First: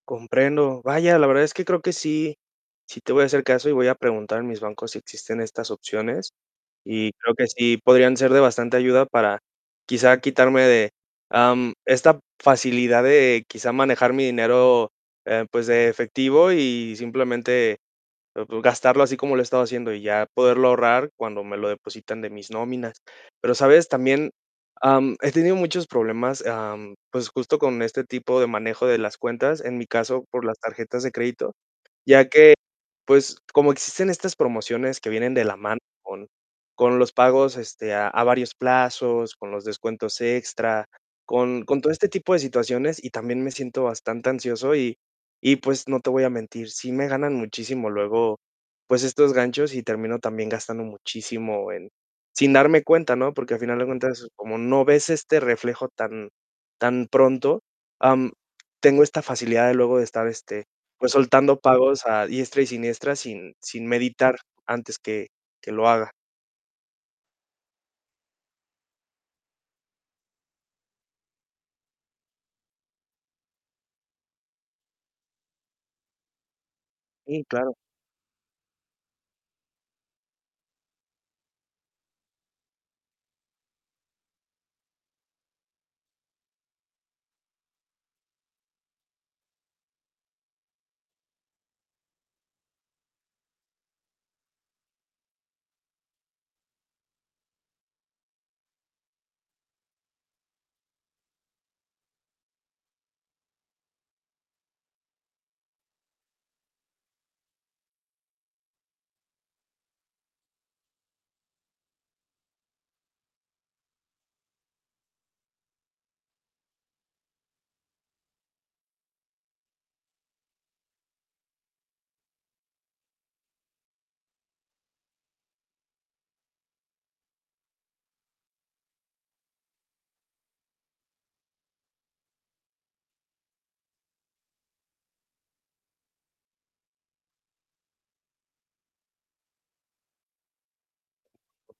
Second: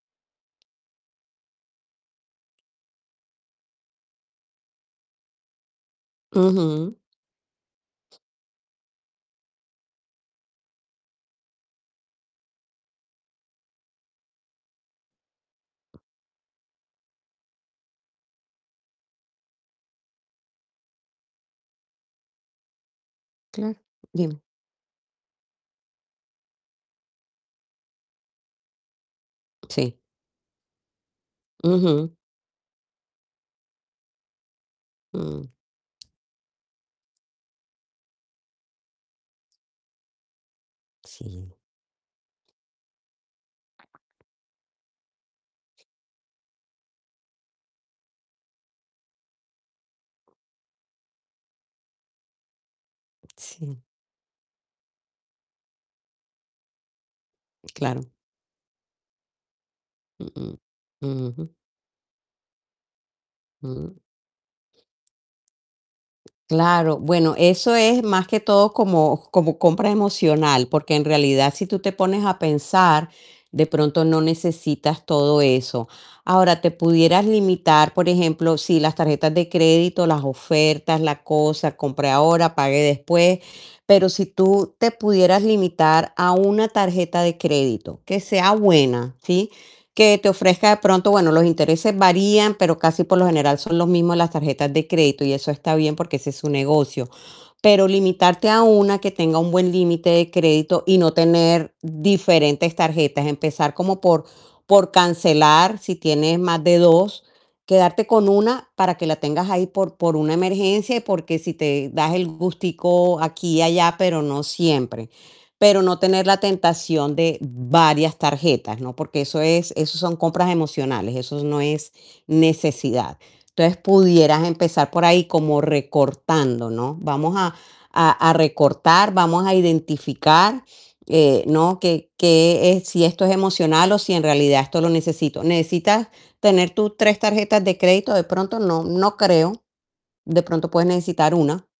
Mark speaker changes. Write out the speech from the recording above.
Speaker 1: Comprendo. Vaya, la verdad es que creo que sí, sí te voy a hacer caso y voy a preguntar en mis bancos si existen estas opciones
Speaker 2: Ujú.
Speaker 1: y creo que sí podrían ser de bastante ayuda para quizá quitarme de, am, esta facilidad de quizá manejar mi dinero, eh, pues de efectivo y simplemente pues gastarlo así como lo he estado haciendo, y ya poderlo ahorrar cuando me lo depositan de mis nóminas. Pero,
Speaker 2: Claro.
Speaker 1: ¿sabes?, también,
Speaker 2: Dime.
Speaker 1: am, he tenido muchos problemas, am, pues justo con este tipo de manejo de las cuentas, en mi
Speaker 2: Sí.
Speaker 1: caso por las tarjetas de crédito,
Speaker 2: Ujú.
Speaker 1: ya que, pues, como existen estas promociones que vienen
Speaker 2: Mm.
Speaker 1: de la mano con con los pagos, este, a a varios plazos, con los descuentos extra,
Speaker 2: Sí.
Speaker 1: con con todo este tipo de situaciones y también me siento bastante ansioso y y pues, no te voy a mentir, sí me ganan muchísimo luego, pues estos ganchos y termino también gastando muchísimo en sin darme cuenta, ¿no? Porque al final
Speaker 2: Sí.
Speaker 1: de cuentas, como no ves este reflejo tan tan pronto,
Speaker 2: Claro.
Speaker 1: am, tengo esta facilidad de luego de estar,
Speaker 2: Uh.
Speaker 1: este, pues
Speaker 2: Ujú.
Speaker 1: soltando pagos a diestra y siniestra, sin sin
Speaker 2: Mm.
Speaker 1: meditar antes que que lo haga.
Speaker 2: Claro, bueno, eso es más que todo como como compra emocional, porque en realidad, si tú te pones a pensar, de pronto no necesitas todo eso. Ahora, te pudieras
Speaker 1: Sí, claro.
Speaker 2: limitar, por ejemplo, sí, las tarjetas de crédito, las ofertas, la cosa, compre ahora, pague después, pero si tú te pudieras limitar a 1 tarjeta de crédito que sea buena, ¿sí? Que te ofrezca, de pronto, bueno, los intereses varían, pero casi, por lo general, son los mismos las tarjetas de crédito y eso está bien, porque es su negocio. Pero limitarte a 1 que tenga un buen límite de crédito y no tener diferentes tarjetas, empezar como por por cancelar, si tienes más de 2, quedarte con una para que la tengas ahí por por una emergencia y porque si te das el gustico aquí y allá, pero no siempre. Pero no tener la tentación de varias tarjetas, ¿no? Porque eso es eso son compras emocionales, eso no es necesidad. Entonces pudieras empezar por ahí como recortando, ¿no? Vamos a a a recortar, vamos a identificar, eh, ¿no? Que qué es, si esto es emocional o si en realidad esto lo necesito. ¿Necesitas tener tú 3 tarjetas de crédito? De pronto, no no creo, de pronto puedes necesitar 1.